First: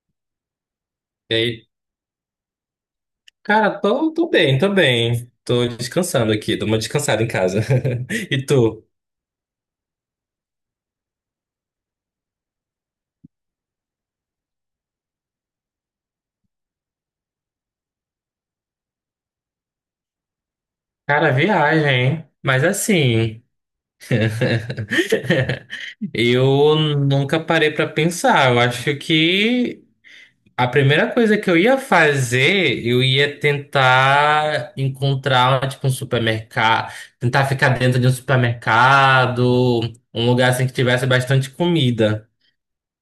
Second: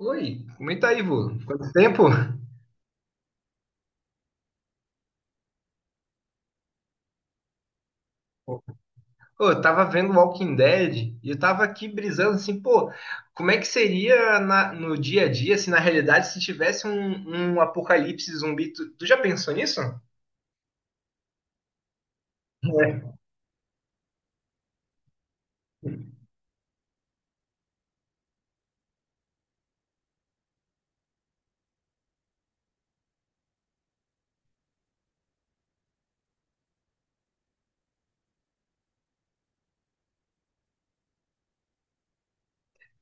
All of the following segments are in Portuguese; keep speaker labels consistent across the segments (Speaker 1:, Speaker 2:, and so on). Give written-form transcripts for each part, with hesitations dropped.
Speaker 1: Oi, comenta aí, vô.
Speaker 2: E aí,
Speaker 1: Quanto tempo?
Speaker 2: cara, tô bem, tô bem. Tô descansando aqui, dou uma descansada em casa. E tu?
Speaker 1: Pô, eu tava vendo Walking Dead e eu tava aqui brisando assim, pô, como é que seria no dia a dia se na realidade se tivesse um apocalipse zumbi? Tu já pensou nisso?
Speaker 2: Cara, viagem, hein? Mas
Speaker 1: É.
Speaker 2: assim, eu nunca parei pra pensar. Eu acho que a primeira coisa que eu ia fazer, eu ia tentar encontrar, tipo, um supermercado, tentar ficar dentro de um supermercado, um lugar assim que tivesse bastante comida.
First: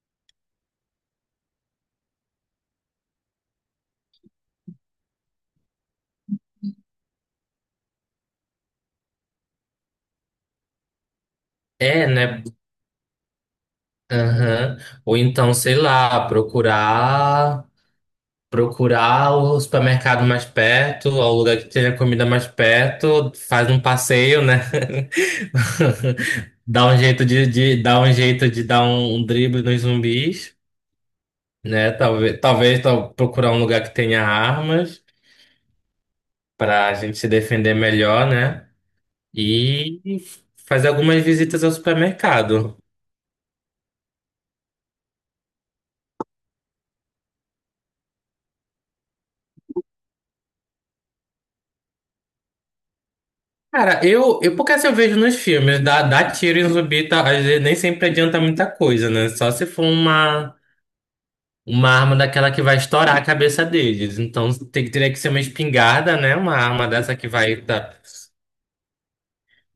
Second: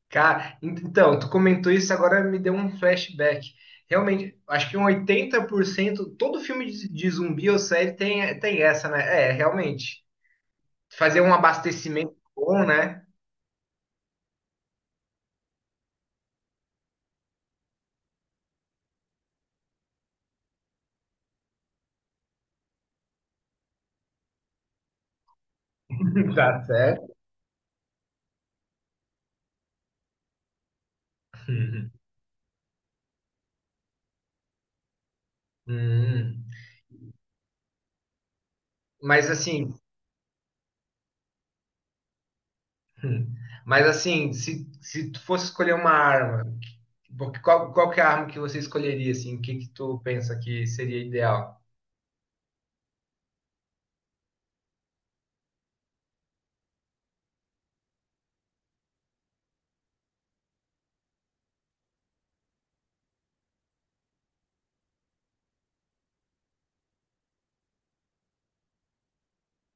Speaker 1: Cara, então, tu comentou isso, agora me deu um flashback. Realmente, acho que um 80% todo filme de zumbi ou série tem essa, né? É, realmente. Fazer um
Speaker 2: É,
Speaker 1: abastecimento
Speaker 2: né?
Speaker 1: bom, né?
Speaker 2: Aham. Ou então, sei lá, procurar. Procurar o supermercado mais perto, ou o lugar que tenha comida mais perto, faz um passeio, né?
Speaker 1: Tá
Speaker 2: Dá um
Speaker 1: certo.
Speaker 2: jeito de dar um jeito de dar um drible nos zumbis,
Speaker 1: Uhum.
Speaker 2: né? Talvez procurar um lugar que tenha armas
Speaker 1: Hum.
Speaker 2: para a gente se defender melhor, né?
Speaker 1: Mas assim,
Speaker 2: E fazer algumas visitas ao supermercado.
Speaker 1: mas assim, se tu fosse escolher uma arma, porque qual que é a arma que você escolheria, assim? O que que tu pensa que seria ideal?
Speaker 2: Cara, eu porque assim eu vejo nos filmes, dar dá dá tiro em zumbi, tá, às vezes nem sempre adianta muita coisa, né? Só se for uma arma daquela que vai estourar a cabeça deles. Então teria que ser uma espingarda, né? Uma arma dessa que vai tá,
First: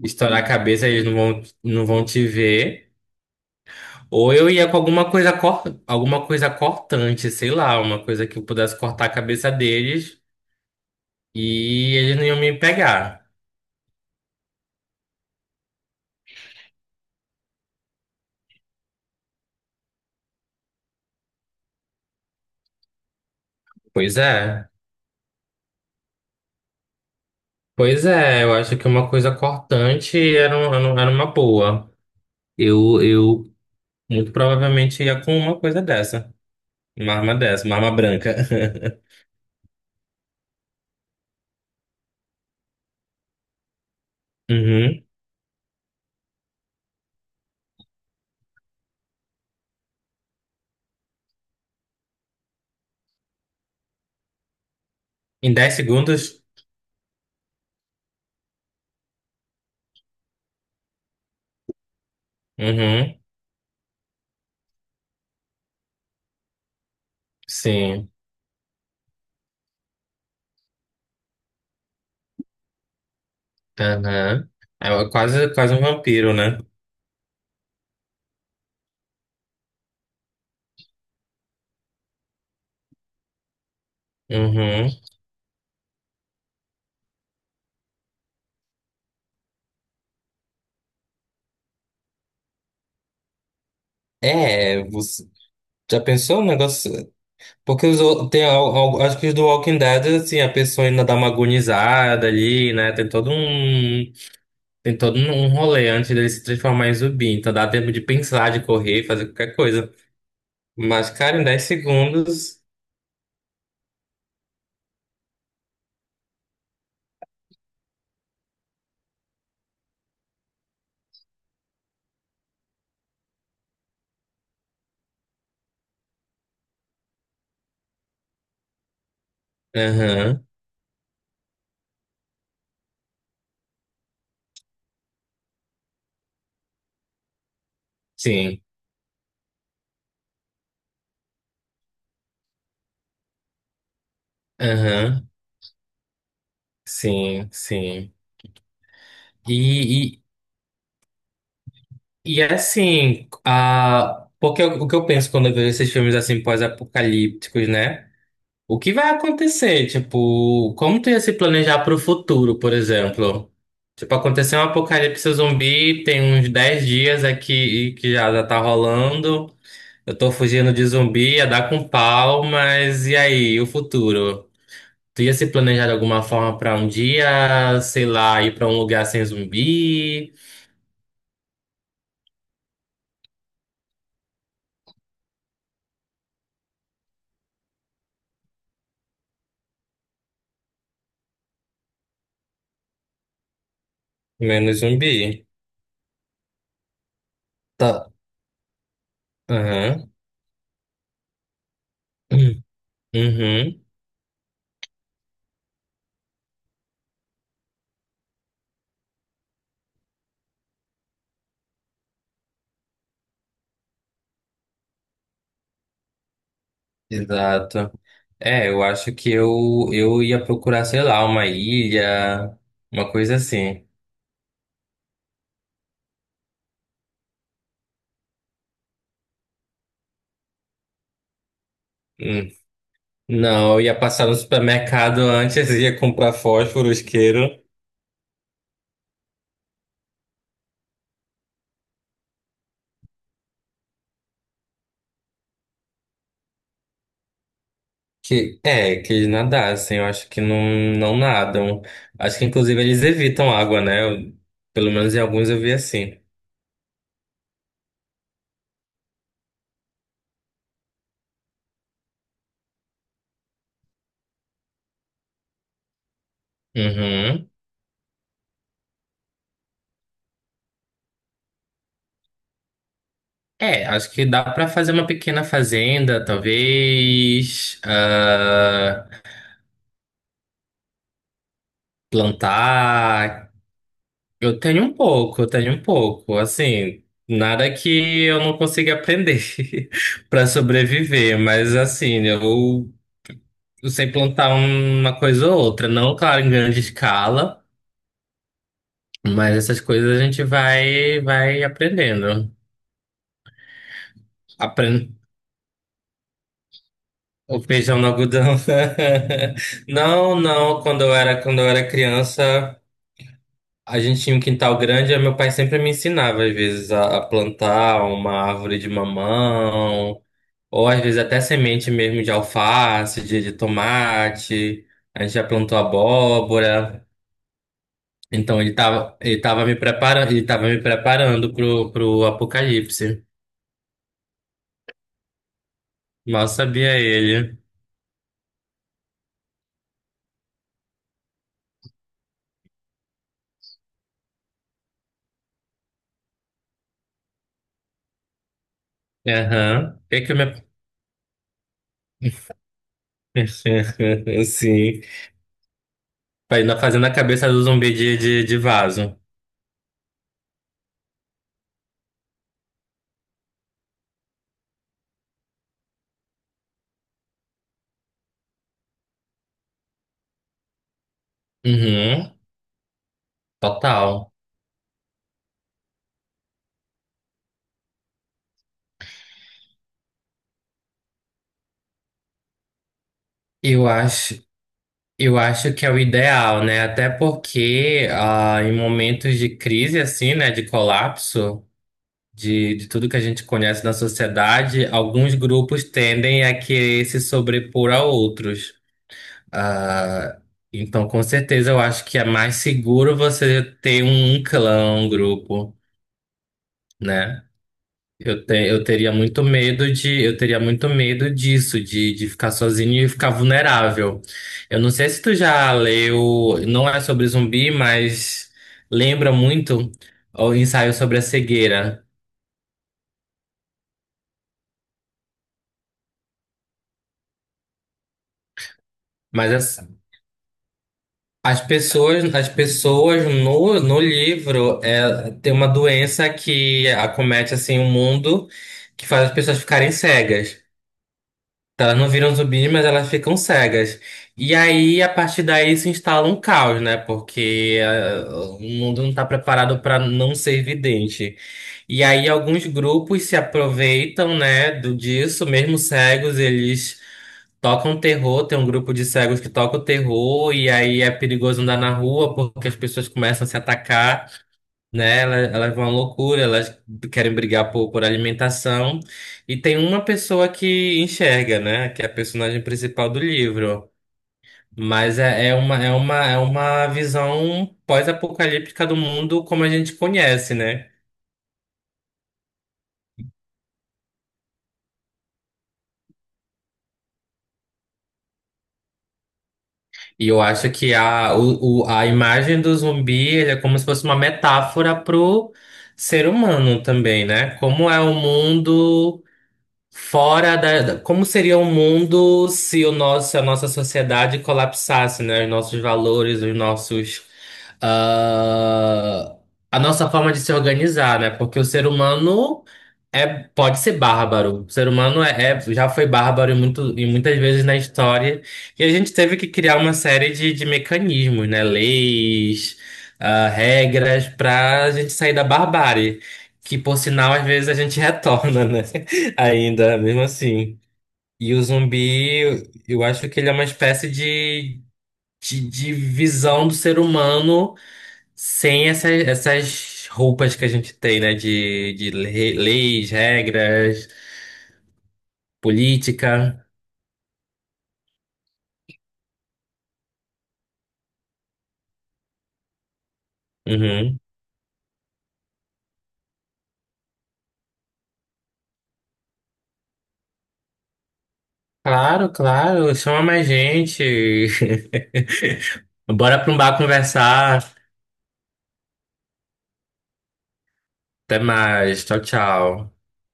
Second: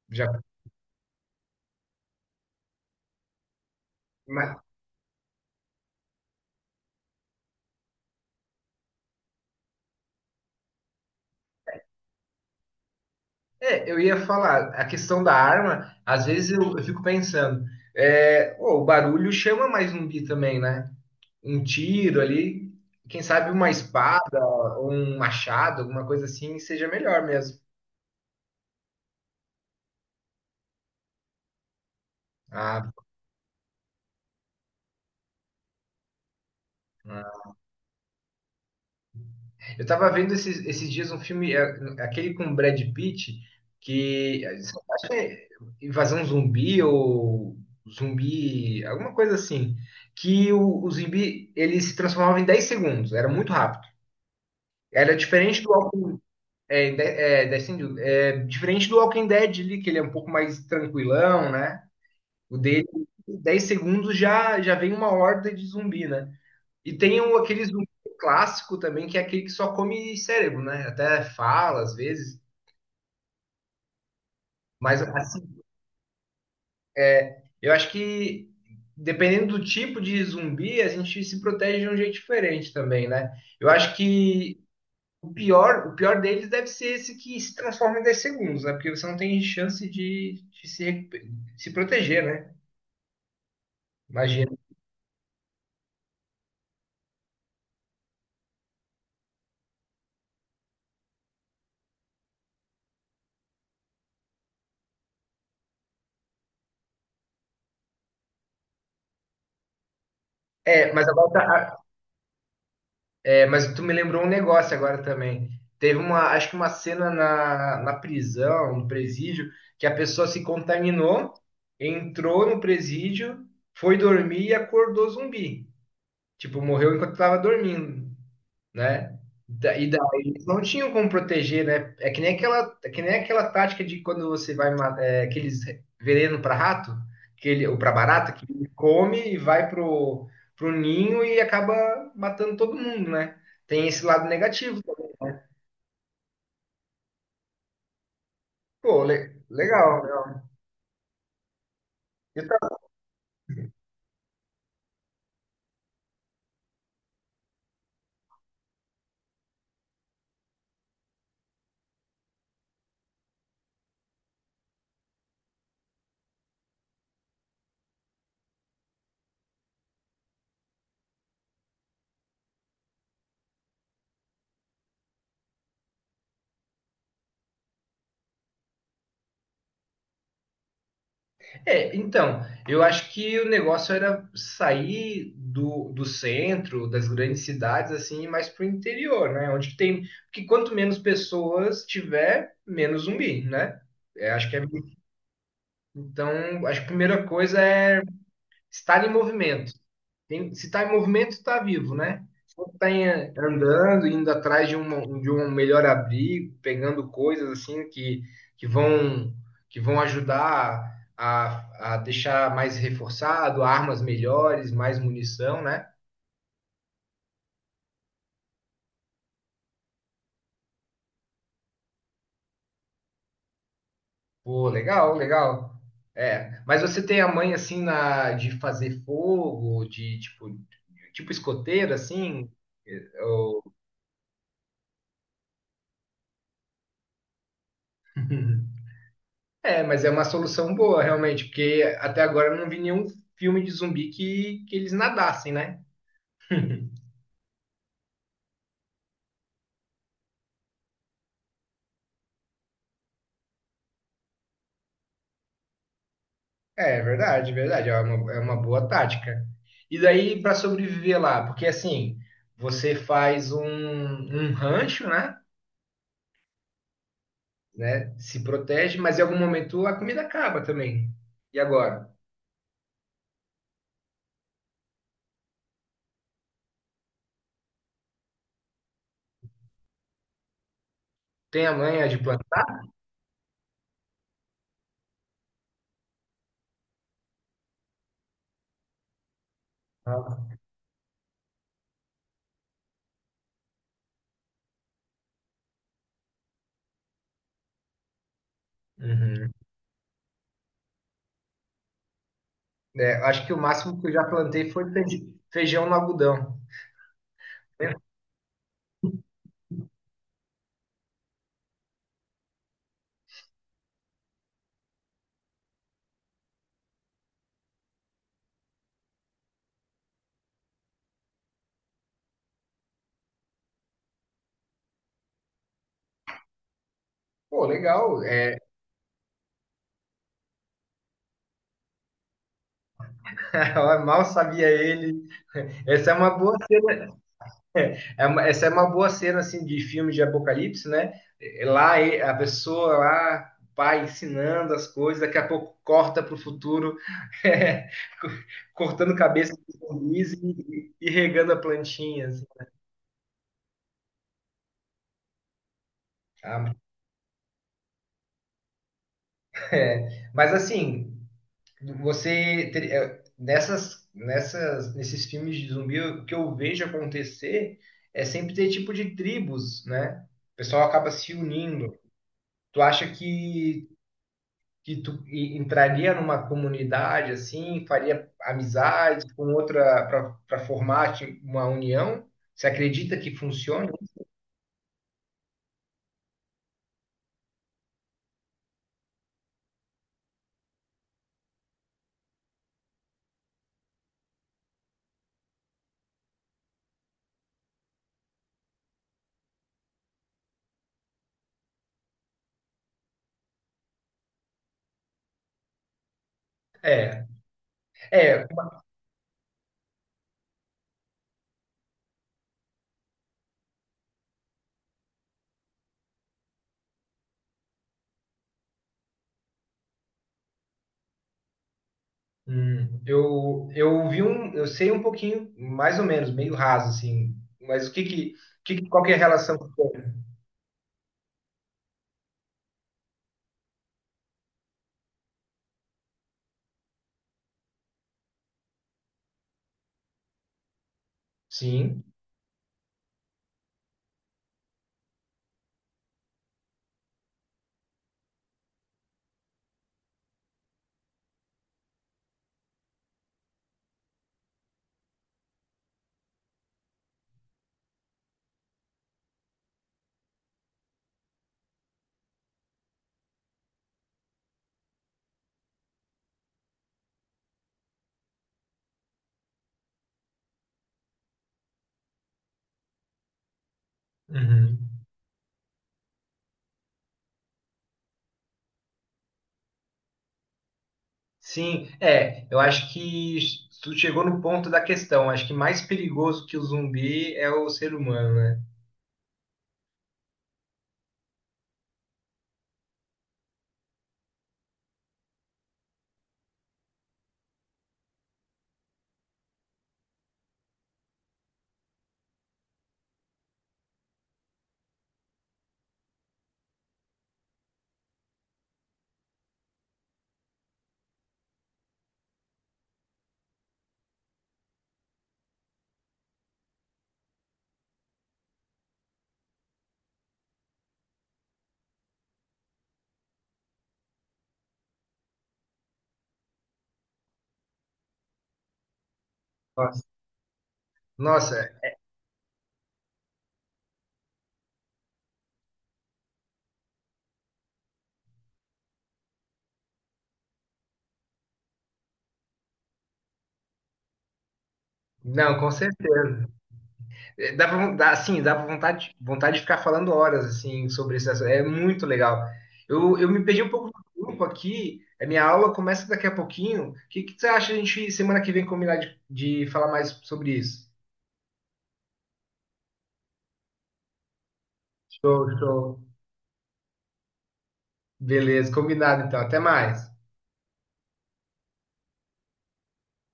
Speaker 2: estourar
Speaker 1: Já,
Speaker 2: a cabeça, eles não vão te ver. Ou eu
Speaker 1: mas,
Speaker 2: ia com alguma coisa cortante, sei lá, uma coisa que eu pudesse cortar a cabeça deles e eles não iam me pegar.
Speaker 1: é, eu ia falar, a questão da arma, às vezes eu fico pensando, é, pô, o barulho chama mais zumbi também, né? Um tiro ali, quem sabe uma
Speaker 2: Pois
Speaker 1: espada,
Speaker 2: é.
Speaker 1: ou um machado, alguma coisa assim, seja melhor mesmo.
Speaker 2: Pois é, eu acho que uma coisa cortante era uma boa.
Speaker 1: Ah,
Speaker 2: Eu muito provavelmente ia com uma coisa dessa. Uma arma dessa, uma arma branca.
Speaker 1: eu tava vendo esses dias um filme, é, aquele com Brad Pitt, que
Speaker 2: Uhum.
Speaker 1: acho que é Invasão Zumbi ou Zumbi, alguma coisa assim, que o zumbi ele se transformava em 10 segundos, era muito rápido. Era
Speaker 2: Em
Speaker 1: diferente do
Speaker 2: 10
Speaker 1: Walking,
Speaker 2: segundos?
Speaker 1: é, é, 10 segundos, é, diferente do Walking Dead ali, que ele é um pouco mais tranquilão, né? O dele,
Speaker 2: Uhum.
Speaker 1: em 10 segundos já já vem uma horda de zumbi, né? E tem um, aqueles zumbi
Speaker 2: Sim.
Speaker 1: clássico também, que é aquele que só come cérebro, né? Até fala às vezes.
Speaker 2: Aham.
Speaker 1: Mas
Speaker 2: É
Speaker 1: assim,
Speaker 2: quase, quase um vampiro, né?
Speaker 1: eu acho que dependendo do tipo de zumbi, a gente se protege de um jeito diferente também, né? Eu acho que
Speaker 2: Uhum.
Speaker 1: o pior deles deve ser esse que se transforma em 10 segundos, né? Porque você não tem chance de, de se proteger, né? Imagina.
Speaker 2: É, você já pensou no negócio? Porque os, ou- tem, al- al- acho que os do Walking Dead, assim, a pessoa ainda dá uma agonizada ali, né? Tem todo um rolê antes dele se transformar em zumbi. Então dá tempo de pensar, de correr, fazer qualquer coisa.
Speaker 1: É, mas
Speaker 2: Mas,
Speaker 1: agora
Speaker 2: cara, em dez
Speaker 1: tá,
Speaker 2: segundos.
Speaker 1: é, mas tu me lembrou um negócio agora também. Teve uma, acho que uma cena na prisão, no presídio, que a pessoa se contaminou, entrou no presídio, foi dormir e acordou zumbi. Tipo, morreu enquanto estava dormindo, né? E daí
Speaker 2: Aham.
Speaker 1: eles não tinham como proteger, né? É que nem aquela, é que nem aquela tática de quando você vai aqueles veneno para rato, que ele, ou para barata, que
Speaker 2: Sim.
Speaker 1: ele come e vai pro ninho e acaba matando todo mundo, né? Tem esse lado negativo.
Speaker 2: Aham. Sim, sim.
Speaker 1: Pô, legal,
Speaker 2: E,
Speaker 1: legal.
Speaker 2: E
Speaker 1: Eu
Speaker 2: assim, a... porque o que eu penso quando eu vejo esses filmes assim pós-apocalípticos, né? O que vai acontecer? Tipo, como tu ia se planejar para o futuro, por exemplo? Tipo, aconteceu um apocalipse zumbi, tem uns 10 dias aqui que já tá rolando. Eu tô fugindo de zumbi, ia dar com pau, mas e aí, o futuro? Tu ia se planejar de alguma forma para um dia, sei lá, ir para um lugar sem zumbi,
Speaker 1: É, então, eu acho que o negócio era sair do centro, das grandes cidades, assim, e mais pro interior, né? Onde tem. Porque quanto menos pessoas tiver, menos zumbi, né? É, acho que é.
Speaker 2: menos zumbi?
Speaker 1: Então, acho que a primeira coisa é
Speaker 2: Tá.
Speaker 1: estar em movimento. Se está em movimento, está vivo, né?
Speaker 2: Hum.
Speaker 1: Quando está
Speaker 2: Uhum,
Speaker 1: andando, indo atrás de um melhor abrigo, pegando coisas assim que vão que vão ajudar a deixar mais reforçado, armas melhores, mais munição, né?
Speaker 2: exato. É, eu acho que eu ia procurar, sei lá, uma ilha, uma coisa assim.
Speaker 1: Pô, legal, legal. É, mas você tem a mãe assim na de fazer fogo, de tipo escoteiro
Speaker 2: Hum.
Speaker 1: assim,
Speaker 2: Não,
Speaker 1: ou...
Speaker 2: eu ia passar no supermercado antes, ia comprar fósforo, isqueiro,
Speaker 1: É, mas é uma solução boa, realmente, porque até agora eu não vi nenhum filme de zumbi que eles nadassem, né?
Speaker 2: que é, que eles nadassem, eu acho que não, não nadam. Acho que inclusive eles evitam água, né? Pelo menos em alguns eu vi assim.
Speaker 1: É, é verdade, é verdade. É uma boa tática. E daí para sobreviver lá, porque assim, você faz um rancho, né?
Speaker 2: Uhum.
Speaker 1: Né? Se protege, mas em algum momento a comida acaba também. E agora?
Speaker 2: É, acho que dá pra fazer uma pequena fazenda, talvez,
Speaker 1: Tem a manha de plantar?
Speaker 2: plantar. Eu tenho um pouco, eu tenho um pouco. Assim, nada que eu não consiga aprender para sobreviver, mas assim, eu sei plantar uma coisa ou outra, não, claro, em grande escala,
Speaker 1: Uhum.
Speaker 2: mas essas coisas a gente vai aprendendo.
Speaker 1: É, acho que o máximo que eu já plantei foi
Speaker 2: Aprende
Speaker 1: feijão no algodão.
Speaker 2: o feijão no algodão. Não, não, quando eu era criança, a gente tinha um quintal grande, e meu pai sempre me ensinava, às vezes, a plantar uma árvore de mamão. Ou às vezes até semente mesmo de alface, de tomate. A gente já plantou abóbora.
Speaker 1: Pô, legal. É,
Speaker 2: Então ele tava me preparando pro apocalipse.
Speaker 1: mal sabia ele. Essa é uma
Speaker 2: Mal
Speaker 1: boa
Speaker 2: sabia
Speaker 1: cena,
Speaker 2: ele.
Speaker 1: essa é uma boa cena assim de filme de apocalipse, né? É, lá a pessoa lá, o pai ensinando as coisas, daqui a pouco corta para o futuro, é, co- cortando cabeça de
Speaker 2: Aham.
Speaker 1: zumbis e regando a plantinha, assim.
Speaker 2: Sim. Pra ir
Speaker 1: Ah,
Speaker 2: fazendo a cabeça do zumbi de vaso.
Speaker 1: é. Mas assim, você nesses filmes de zumbi, o que eu vejo acontecer é sempre ter tipo de tribos, né? O pessoal acaba se unindo.
Speaker 2: Uhum.
Speaker 1: Tu acha que,
Speaker 2: Total.
Speaker 1: que tu entraria numa comunidade assim, faria amizade com outra para formar uma união? Você acredita que
Speaker 2: Eu
Speaker 1: funcione?
Speaker 2: acho, eu acho que é o ideal, né? Até porque em momentos de crise assim, né, de colapso, de tudo que a gente conhece na sociedade, alguns grupos tendem a querer se sobrepor a outros. Ah, então, com certeza, eu acho que é mais seguro você ter um clã, um grupo,
Speaker 1: É,
Speaker 2: né? Eu,
Speaker 1: é.
Speaker 2: te, eu teria muito medo de, eu teria muito medo disso, de ficar sozinho e ficar vulnerável. Eu não sei se tu já leu, não é sobre zumbi, mas lembra muito o ensaio sobre a cegueira.
Speaker 1: Eu vi um, eu sei um pouquinho, mais ou menos, meio raso assim. Mas o que que, qual que é a
Speaker 2: Mas
Speaker 1: relação que
Speaker 2: é,
Speaker 1: tem?
Speaker 2: as pessoas no livro tem uma doença que acomete assim o mundo que faz as pessoas ficarem cegas. Então, elas
Speaker 1: Sim.
Speaker 2: não viram zumbis, mas elas ficam cegas. E aí, a partir daí, se instala um caos, né? Porque o mundo não está preparado para não ser vidente. E aí, alguns grupos se aproveitam, né, disso, mesmo cegos, eles tocam terror. Tem um grupo de cegos que toca o terror, e aí é perigoso andar na rua porque as pessoas começam a se atacar, né? Elas vão à loucura, elas querem brigar por alimentação. E tem uma pessoa que enxerga, né? Que é a personagem principal do livro.
Speaker 1: Uhum.
Speaker 2: Mas é uma visão pós-apocalíptica do mundo como a gente conhece, né?
Speaker 1: Sim, é, eu acho que tu chegou no ponto da questão. Acho que mais perigoso que o zumbi é o ser humano, né?
Speaker 2: E eu acho que a imagem do zumbi ele é como se fosse uma metáfora pro ser humano também, né? Como é o mundo. Como seria o mundo se se a nossa sociedade colapsasse, né? Os nossos valores, ah, a nossa forma de se organizar, né? Porque o ser humano é, pode ser bárbaro. O ser humano já foi bárbaro e muitas vezes na história. E a gente teve que criar uma série de mecanismos, né? Leis, regras para a gente sair da barbárie, que por sinal às vezes a gente retorna, né? Ainda,
Speaker 1: Nossa,
Speaker 2: mesmo assim. E o
Speaker 1: nossa,
Speaker 2: zumbi, eu acho que ele é uma espécie de visão do ser humano sem essas roupas que a gente tem, né? De leis, regras,
Speaker 1: não, com certeza.
Speaker 2: política.
Speaker 1: Eh, dá, assim, dá pra vontade, vontade de ficar falando horas assim sobre esse assunto. É muito legal. Eu me perdi um pouco
Speaker 2: Uhum.
Speaker 1: do grupo aqui. A minha aula começa daqui a pouquinho. O que, que você acha a gente semana que vem combinar de falar mais sobre isso?
Speaker 2: Claro, claro. Chama mais gente.
Speaker 1: Show, show.
Speaker 2: Bora pra um bar conversar.
Speaker 1: Beleza, combinado então. Até mais.
Speaker 2: Até mais. Tchau, tchau.